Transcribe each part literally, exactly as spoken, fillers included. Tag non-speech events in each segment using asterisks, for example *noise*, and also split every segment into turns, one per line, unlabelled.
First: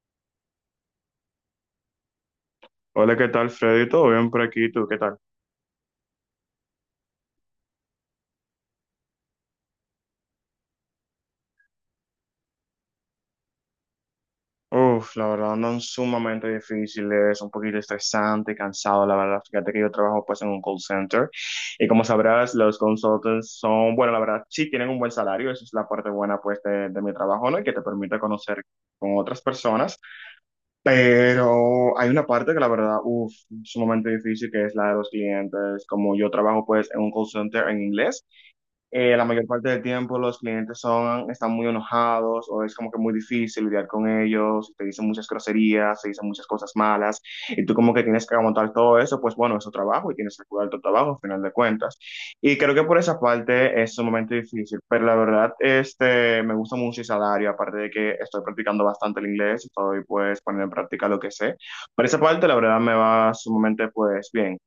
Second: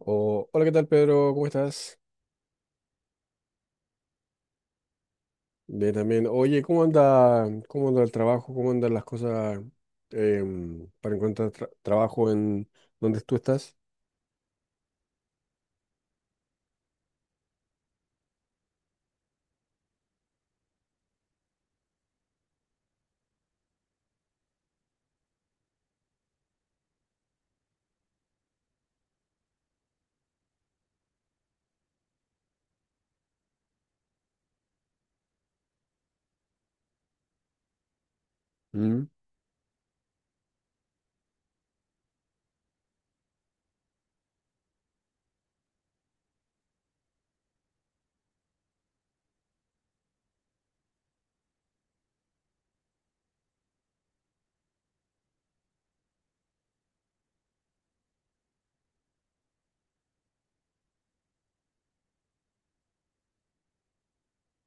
Oh, hola, ¿qué tal, Pedro? ¿Cómo estás?
Hola, ¿qué tal, Freddy? ¿Todo bien por aquí? ¿Tú qué tal?
Bien, también. Oye, ¿cómo anda, cómo anda el trabajo? ¿Cómo andan las cosas em, para encontrar tra- trabajo en donde tú estás?
Uf, la verdad andan sumamente difíciles, un poquito estresante, cansado, la verdad. Fíjate que yo trabajo pues en un call center y como sabrás, los consultants son, bueno, la verdad, sí tienen un buen salario, esa es la parte buena pues de, de mi trabajo, ¿no? Y que te permite conocer con otras personas, pero hay una parte que la verdad, uf, sumamente difícil, que es la de los clientes. Como yo trabajo pues en un call center en inglés.
Mm.
Eh, la mayor parte del tiempo los clientes son, están muy enojados o es como que muy difícil lidiar con ellos, te dicen muchas groserías, te dicen muchas cosas malas y tú como que tienes que aguantar todo eso, pues bueno, es tu trabajo y tienes que cuidar tu trabajo al final de cuentas. Y creo que por esa parte es un momento difícil, pero la verdad este, me gusta mucho el salario, aparte de que estoy practicando bastante el inglés, estoy pues poniendo en práctica lo que sé. Por esa parte la verdad me va sumamente pues bien.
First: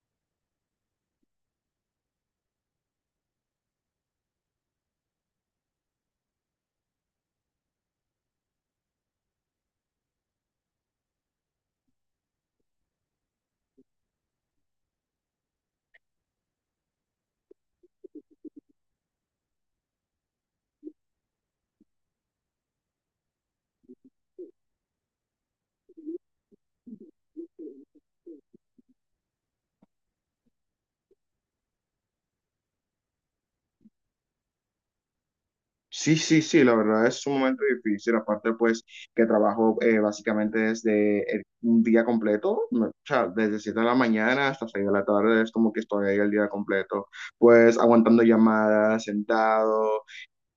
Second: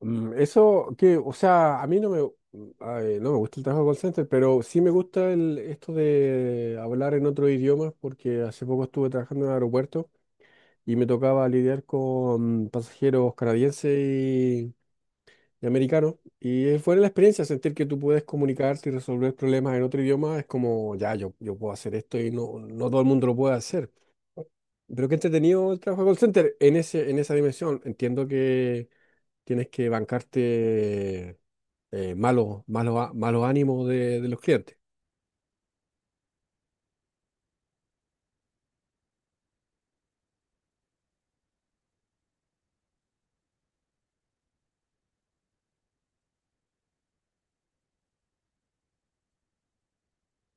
Mm, eso que, o sea, a mí no me, mm, ay, no me gusta el trabajo de call center, pero sí me gusta el, esto de hablar en otro idioma, porque hace poco estuve trabajando en el aeropuerto y me tocaba lidiar con pasajeros canadienses de americano. Y es buena la experiencia, sentir que tú puedes comunicarte y resolver problemas en otro idioma. Es como, ya, yo, yo puedo hacer esto y no, no todo el mundo lo puede hacer. Pero qué entretenido el trabajo de call center en ese, en esa dimensión. Entiendo que tienes que bancarte eh, malos, malos, á- malos ánimos de, de los clientes.
Sí, sí, sí, la verdad es un momento difícil, aparte pues que trabajo eh, básicamente desde el- un día completo, no, o sea, desde siete de la mañana hasta seis de la tarde es como que estoy ahí el día completo, pues aguantando llamadas, sentado,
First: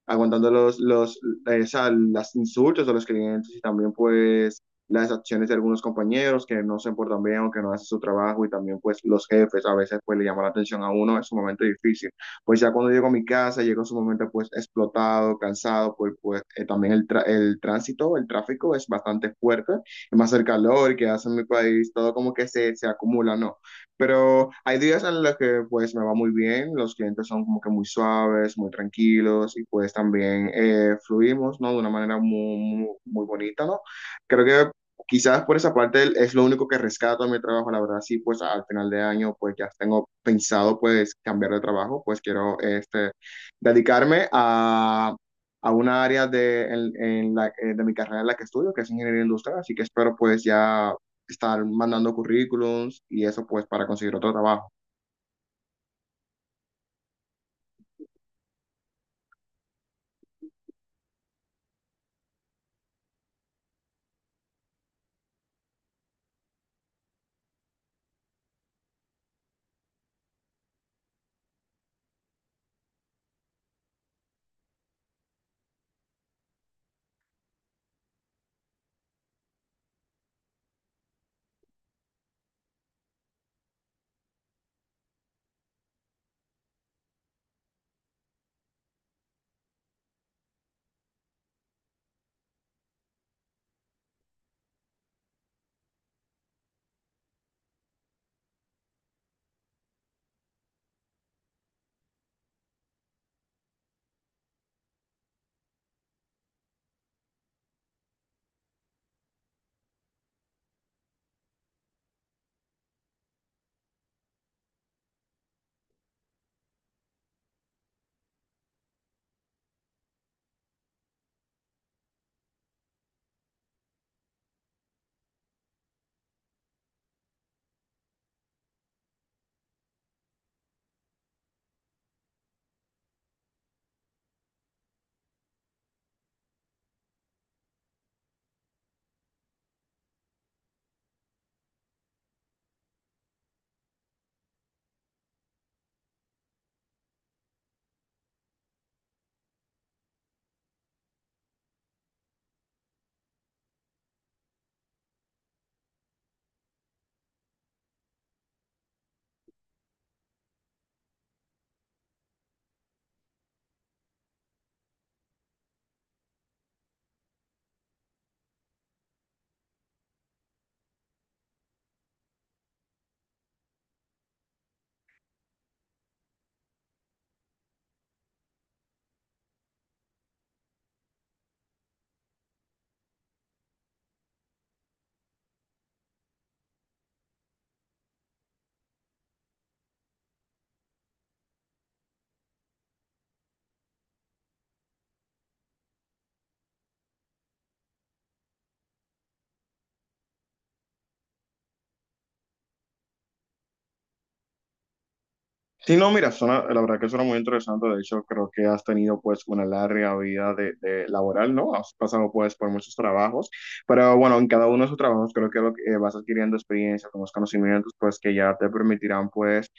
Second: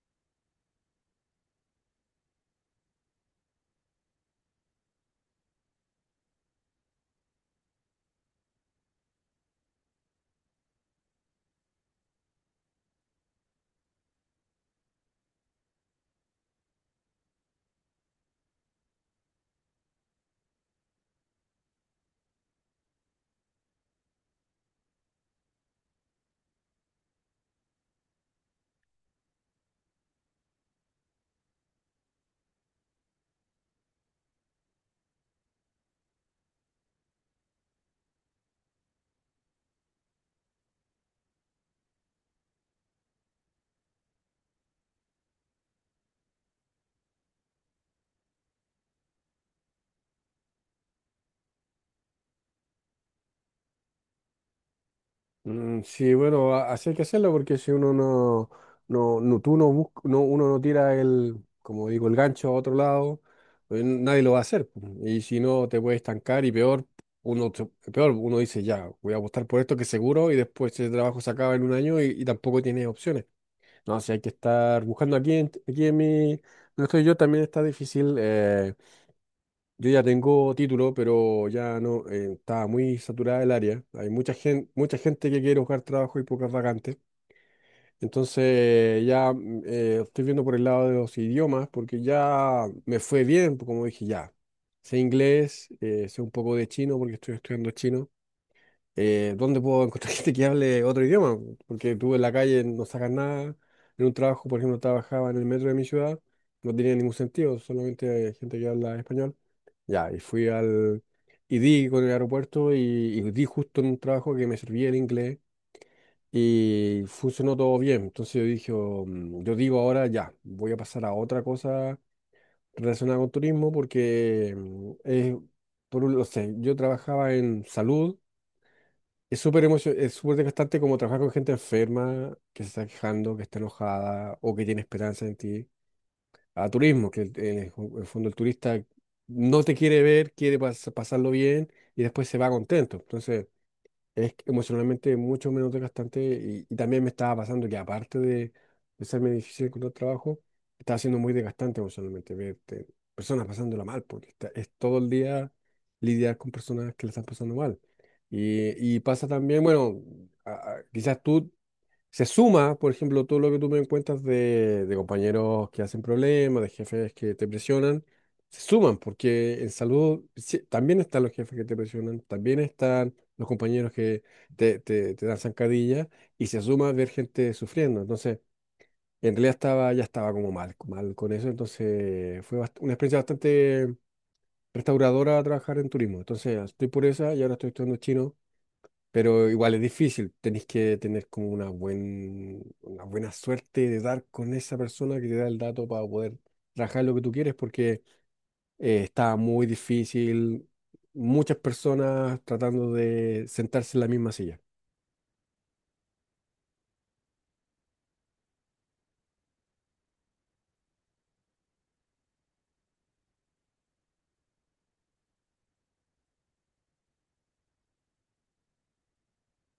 aguantando los, los, esa, las insultos de los clientes y también pues las acciones de algunos compañeros que no se portan bien o que no hacen su trabajo y también pues los jefes a veces pues le llaman la atención a uno, es un momento difícil. Pues ya cuando llego a mi casa, llego su momento pues explotado, cansado, pues, pues eh, también el, tra- el tránsito, el tráfico es bastante fuerte, más el calor que hace en mi país, todo como que se, se acumula, ¿no? Pero hay días en los que pues me va muy bien, los clientes son como que muy suaves, muy tranquilos y pues también eh, fluimos, ¿no? De una manera muy, muy, muy bonita, ¿no? Creo que quizás por esa parte es lo único que rescato de mi trabajo, la verdad, sí, pues al final de año pues ya tengo pensado pues cambiar de trabajo, pues quiero este, dedicarme a, a una área de, en, en la, eh, de mi carrera en la que estudio, que es ingeniería industrial, así que espero pues ya estar mandando currículums y eso pues para conseguir otro trabajo.
Mm. Sí, bueno, a- así hay que hacerlo porque si uno no, no, no- tú no busca, no, uno no tira el, como digo, el gancho a otro lado, pues n- nadie lo va a hacer, pues. Y si no, te puedes estancar y peor, uno, se- peor, uno dice, ya, voy a apostar por esto que seguro y después ese trabajo se acaba en un año y, y tampoco tienes opciones. No, si hay que estar buscando aquí en, aquí en mi, no estoy yo, también está difícil. Eh, yo ya tengo título, pero ya no, eh, estaba muy saturada el área. Hay mucha gente, mucha gente que quiere buscar trabajo y pocas vacantes. Entonces ya mm, eh, estoy viendo por el lado de los idiomas, porque ya me fue bien, pues, como dije, ya. Sé inglés, eh, sé un poco de chino, porque estoy estudiando chino. Eh, ¿dónde puedo encontrar *laughs* gente que hable otro idioma? Porque tú en la calle no sacas nada. En un trabajo, por ejemplo, trabajaba en el metro de mi ciudad, no tenía ningún sentido, solamente hay gente que habla español. Ya, y fui al... Y di con el aeropuerto y, y di justo en un trabajo que me servía el inglés y funcionó todo bien. Entonces yo dije, "Oh, mm, yo digo ahora ya, voy a pasar a otra cosa relacionada con turismo porque mm, es, por un, no sé, yo trabajaba en salud. Es súper emocio- es súper desgastante, como trabajar con gente enferma que se está quejando, que está enojada o que tiene esperanza en ti, a turismo, que el, eh, en el fondo el turista no te quiere ver, quiere pas- pasarlo bien y después se va contento. Entonces, es emocionalmente mucho menos desgastante y, y también me estaba pasando que aparte de, de serme difícil encontrar trabajo, estaba siendo muy desgastante emocionalmente ver te- personas pasándola mal, porque está- es todo el día lidiar con personas que la están pasando mal. Y, y pasa también, bueno, a- a- quizás tú se suma, por ejemplo, todo lo que tú me cuentas de, de compañeros que hacen problemas, de jefes que te presionan, se suman, porque en salud sí, también están los jefes que te presionan, también están los compañeros que te, te, te dan zancadilla, y se suma ver gente sufriendo. Entonces, en realidad estaba, ya estaba como mal, mal con eso, entonces fue bast- una experiencia bastante restauradora trabajar en turismo. Entonces, estoy por esa y ahora estoy estudiando chino, pero igual es difícil, tenés que tener como una, buen, una buena suerte de dar con esa persona que te da el dato para poder trabajar lo que tú quieres, porque eh, está muy difícil, muchas personas tratando de sentarse en la misma silla.
Sí, no, mira, suena- la verdad que suena muy interesante. De hecho, creo que has tenido pues una larga vida de, de laboral, ¿no? Has pasado pues por muchos trabajos, pero bueno, en cada uno de esos trabajos creo que, lo que, eh, vas adquiriendo experiencia, unos conocimientos pues que ya te permitirán pues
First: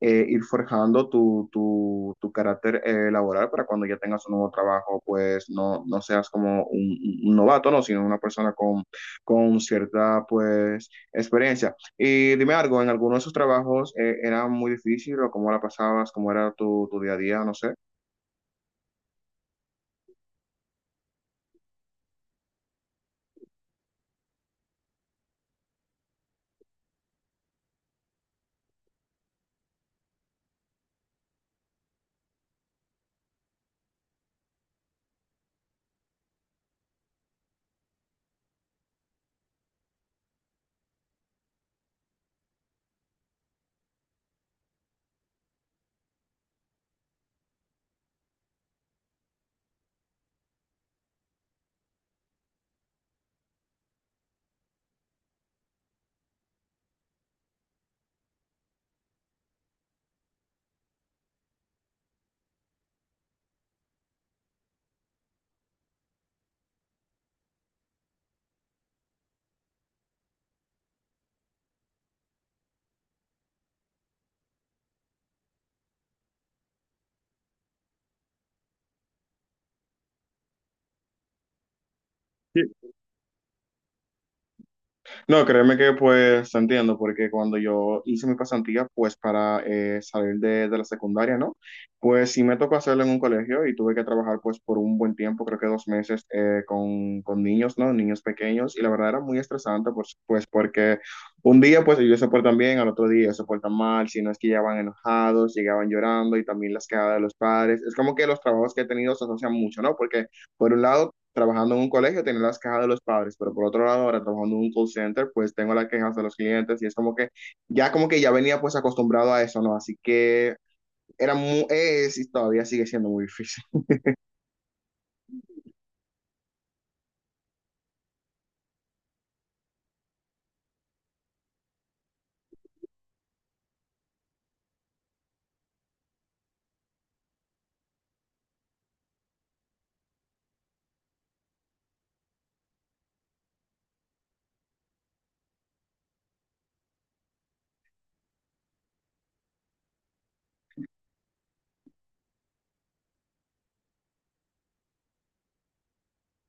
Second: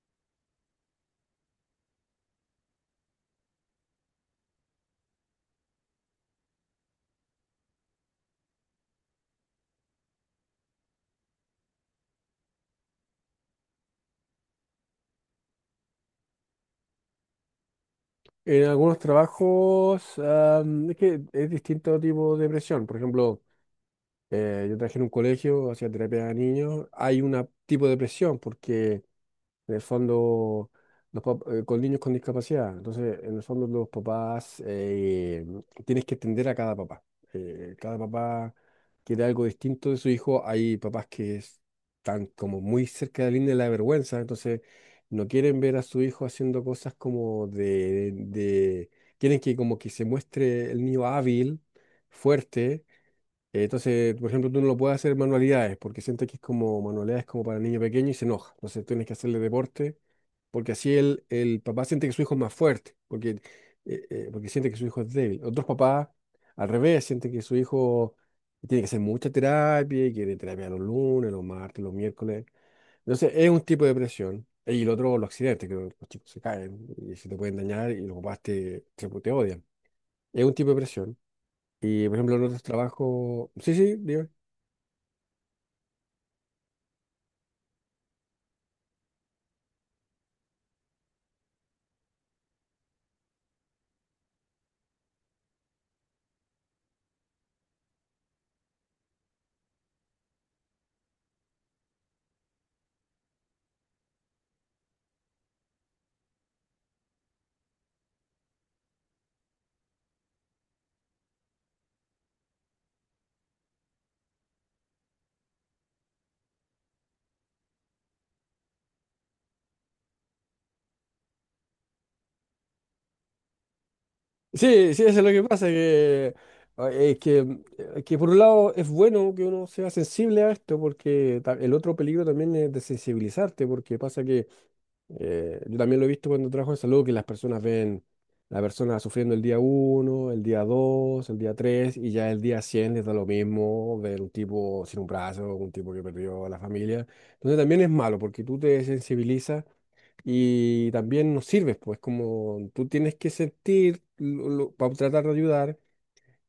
eh, ir forjando tu, tu, tu carácter eh, laboral para cuando ya tengas un nuevo trabajo pues no, no seas como un- un novato, ¿no? Sino una persona con, con cierta pues experiencia. Y dime algo, ¿en alguno de esos trabajos eh, era muy difícil o cómo la pasabas, cómo era tu, tu día a día, no sé?
En algunos trabajos am, es que es distinto tipo de presión. Por ejemplo, eh, yo trabajé en un colegio, hacía terapia a niños, hay un tipo de presión porque en el fondo, los pap- eh, con niños con discapacidad. Entonces, en el fondo, los papás, eh, tienes que entender a cada papá. Eh, cada papá quiere algo distinto de su hijo. Hay papás que es- están como muy cerca de la línea de la vergüenza, entonces no quieren ver a su hijo haciendo cosas como de, de- quieren que como que se muestre el niño hábil, fuerte. Eh, Entonces, por ejemplo, tú no lo puedes hacer manualidades porque sientes que es como manualidades como para niño pequeño y se enoja. Entonces tienes que hacerle deporte porque así el, el papá siente que su hijo es más fuerte, porque, eh, eh, porque siente que su hijo es débil. Otros papás, al revés, sienten que su hijo tiene que hacer mucha terapia y quiere terapia los lunes, los martes, los miércoles. Entonces, es un tipo de presión. Y el otro, los accidentes, que los chicos se caen y se te pueden dañar y los papás te, te, te odian. Es un tipo de presión. Y por ejemplo, en otros trabajos. Sí, sí, digo.
No, créeme que pues te entiendo, porque cuando yo hice mi pasantía, pues para eh, salir de, de la secundaria, ¿no? Pues sí me tocó hacerlo en un colegio y tuve que trabajar pues por un buen tiempo, creo que dos meses, eh, con, con niños, ¿no? Niños pequeños, y la verdad era muy estresante, pues, pues porque un día pues ellos se portan bien, al otro día se portan mal, si no es que llegaban enojados, llegaban llorando y también las quedadas de los padres. Es como que los trabajos que he tenido se asocian mucho, ¿no? Porque por un lado trabajando en un colegio tener las quejas de los padres, pero por otro lado, ahora trabajando en un call center, pues tengo las quejas de los clientes y es como que ya como que ya venía pues acostumbrado a eso, ¿no? Así que era muy, es y todavía sigue siendo muy difícil.
Sí, sí, eso es lo que pasa, que, ah, es que, mm, eh, que por un lado es bueno que uno sea sensible a esto, porque ta- el otro peligro también es desensibilizarte, porque pasa que eh, yo también lo he visto cuando trabajo en salud, que las personas ven la persona sufriendo el día uno, el día dos, el día tres y ya el día cien les da lo mismo ver un tipo sin un brazo, un tipo que perdió a la familia. Entonces también es malo, porque tú te desensibilizas y también nos sirves, pues como tú tienes que sentir para tratar de ayudar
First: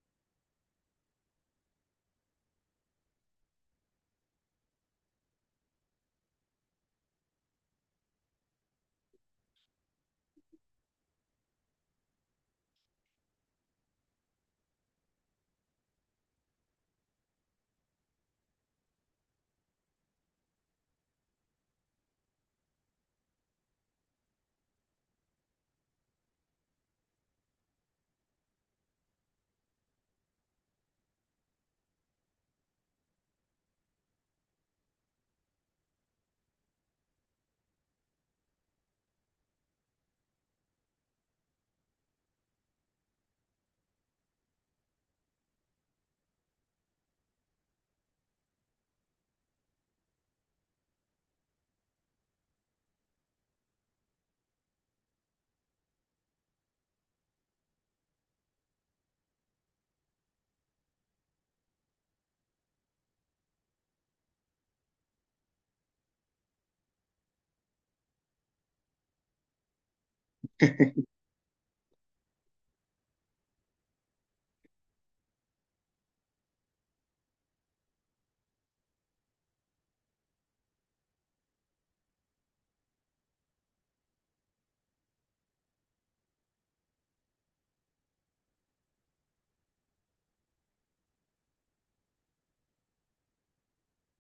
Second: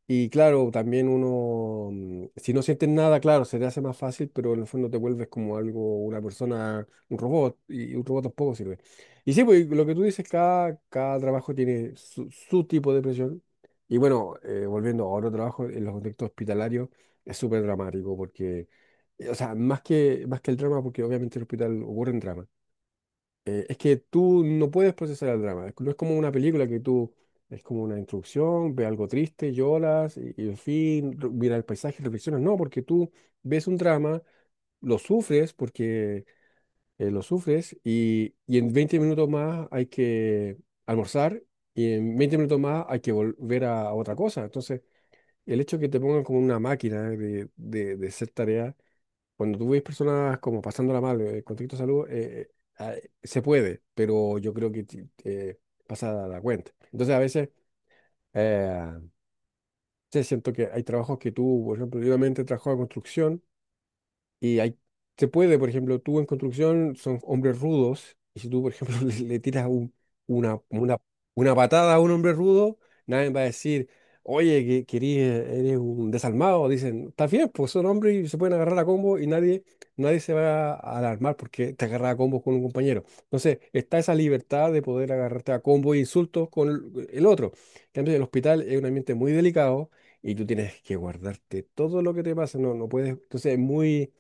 y claro, también uno, mm, si no sientes nada, claro, se te hace más fácil, pero en el fondo te vuelves como algo, una persona, un robot y un robot tampoco sirve. Y sí, pues lo que tú dices, cada, cada trabajo tiene su, su tipo de presión y bueno, eh, volviendo a otro trabajo, en los contextos hospitalarios es súper dramático porque... eh, O sea, más que, más que el drama, porque obviamente en el hospital ocurren dramas, eh, es que tú no puedes procesar el drama. es- No es como una película que tú, es como una introducción, ve algo triste, lloras y, y en fin, re- mira el paisaje y reflexionas. No, porque tú ves un drama, lo sufres porque eh, lo sufres y, y en veinte minutos más hay que almorzar y en veinte minutos más hay que volver a otra cosa. Entonces, el hecho de que te pongan como una máquina de, de, de hacer tareas cuando tú ves personas como pasándola mal, eh, con conflicto de salud, eh, eh, ah, se puede, pero yo creo que ti- eh, pasa la cuenta. Entonces, a veces, eh, sí, siento que hay trabajos que tú, por ejemplo, yo también trabajaba en construcción y hay, se puede, por ejemplo, tú en construcción son hombres rudos, y si tú, por ejemplo, *laughs* le, le tiras un- una, una, una patada a un hombre rudo, nadie va a decir, oye, que, querís, eh, eres un desalmado. Dicen, está bien, pues son hombres y se pueden agarrar a combo y nadie, nadie se va a alarmar porque te agarras a combo con un compañero. Entonces, está esa libertad de poder agarrarte a combo e insultos con el, el otro. En cambio, el hospital es un ambiente muy delicado y tú tienes que guardarte todo lo que te pasa. No, no puedes. Entonces, es muy,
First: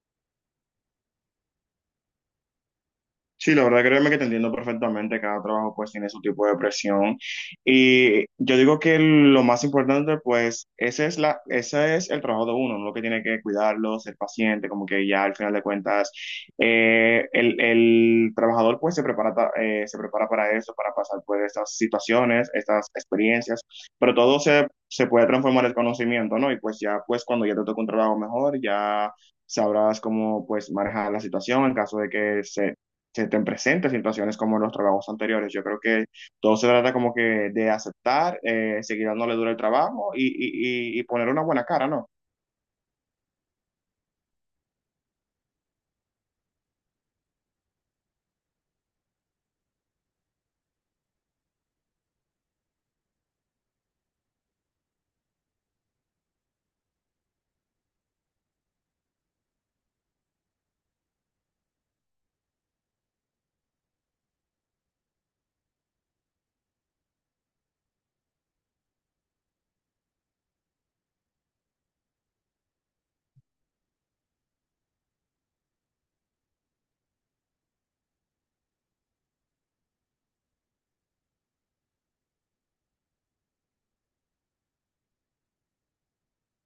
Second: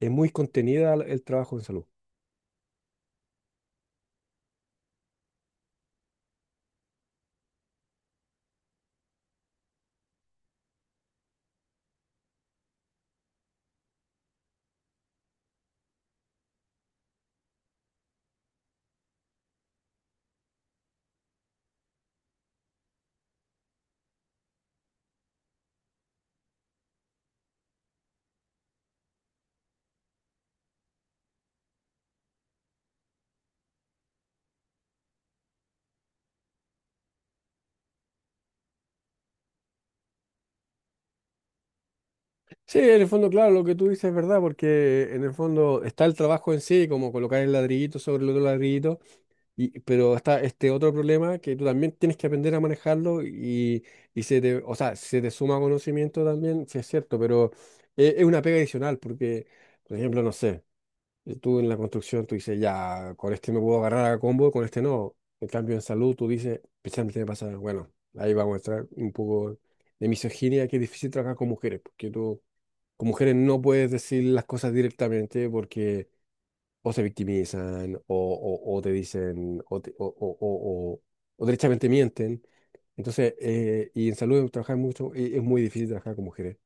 es muy contenida el trabajo en salud.
Sí, la verdad, créeme que te entiendo perfectamente, cada trabajo pues tiene su tipo de presión y yo digo que lo más importante pues ese es la, ese es el trabajo de uno, lo que tiene que cuidarlo, ser paciente, como que ya al final de cuentas eh, el, el trabajador pues se prepara, ta- eh, se prepara para eso, para pasar pues estas situaciones, estas experiencias, pero todo se, se puede transformar en conocimiento, ¿no? Y pues ya pues cuando ya te toca un trabajo mejor, ya... Sabrás cómo pues manejar la situación en caso de que se, se te presenten situaciones como en los trabajos anteriores. Yo creo que todo se trata como que de aceptar, eh, seguir dándole duro el trabajo y, y, y y poner una buena cara, ¿no?
Sí, en el fondo, claro, lo que tú dices es verdad, porque en el fondo está el trabajo en sí, como colocar el ladrillito sobre el otro ladrillito, y, pero está este otro problema que tú también tienes que aprender a manejarlo y, y se te, o sea, se te suma conocimiento también, sí es cierto, pero es, es una pega adicional, porque, por ejemplo, no sé. Y tú en la construcción, tú dices, ya, con este me puedo agarrar a combo, con este no. En cambio, en salud, tú dices, especialmente me pasa, bueno, ahí vamos a entrar un poco de misoginia, que es difícil trabajar con mujeres, porque tú con mujeres no puedes decir las cosas directamente porque o se victimizan o, o, o te dicen o, te- o, o, o, o- o derechamente mienten. Entonces, eh, y en salud trabajar mucho, y es muy difícil trabajar con mujeres.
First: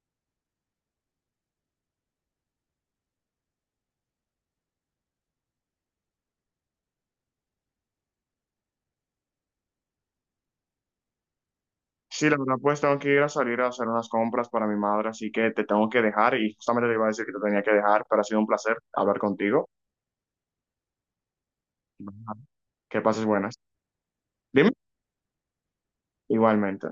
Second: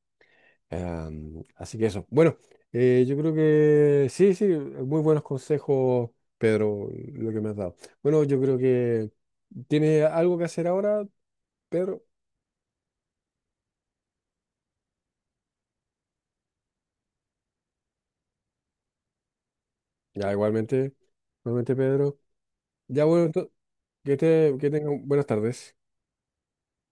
Em, así que eso. Bueno, eh, yo creo que sí, sí, muy buenos consejos, Pedro, lo que me has dado. Bueno, yo creo que tiene algo que hacer ahora, Pedro.
Sí, la verdad, pues tengo que ir a salir a hacer unas compras para mi madre, así que te tengo que dejar y justamente te iba a decir que te tenía que dejar, pero ha sido un placer hablar contigo.
Ya, igualmente, igualmente,
Ujú.
Pedro.
Que
Ya, bueno,
pases
ento-
buenas.
que, te, que
Dime.
tengan buenas tardes.
Igualmente.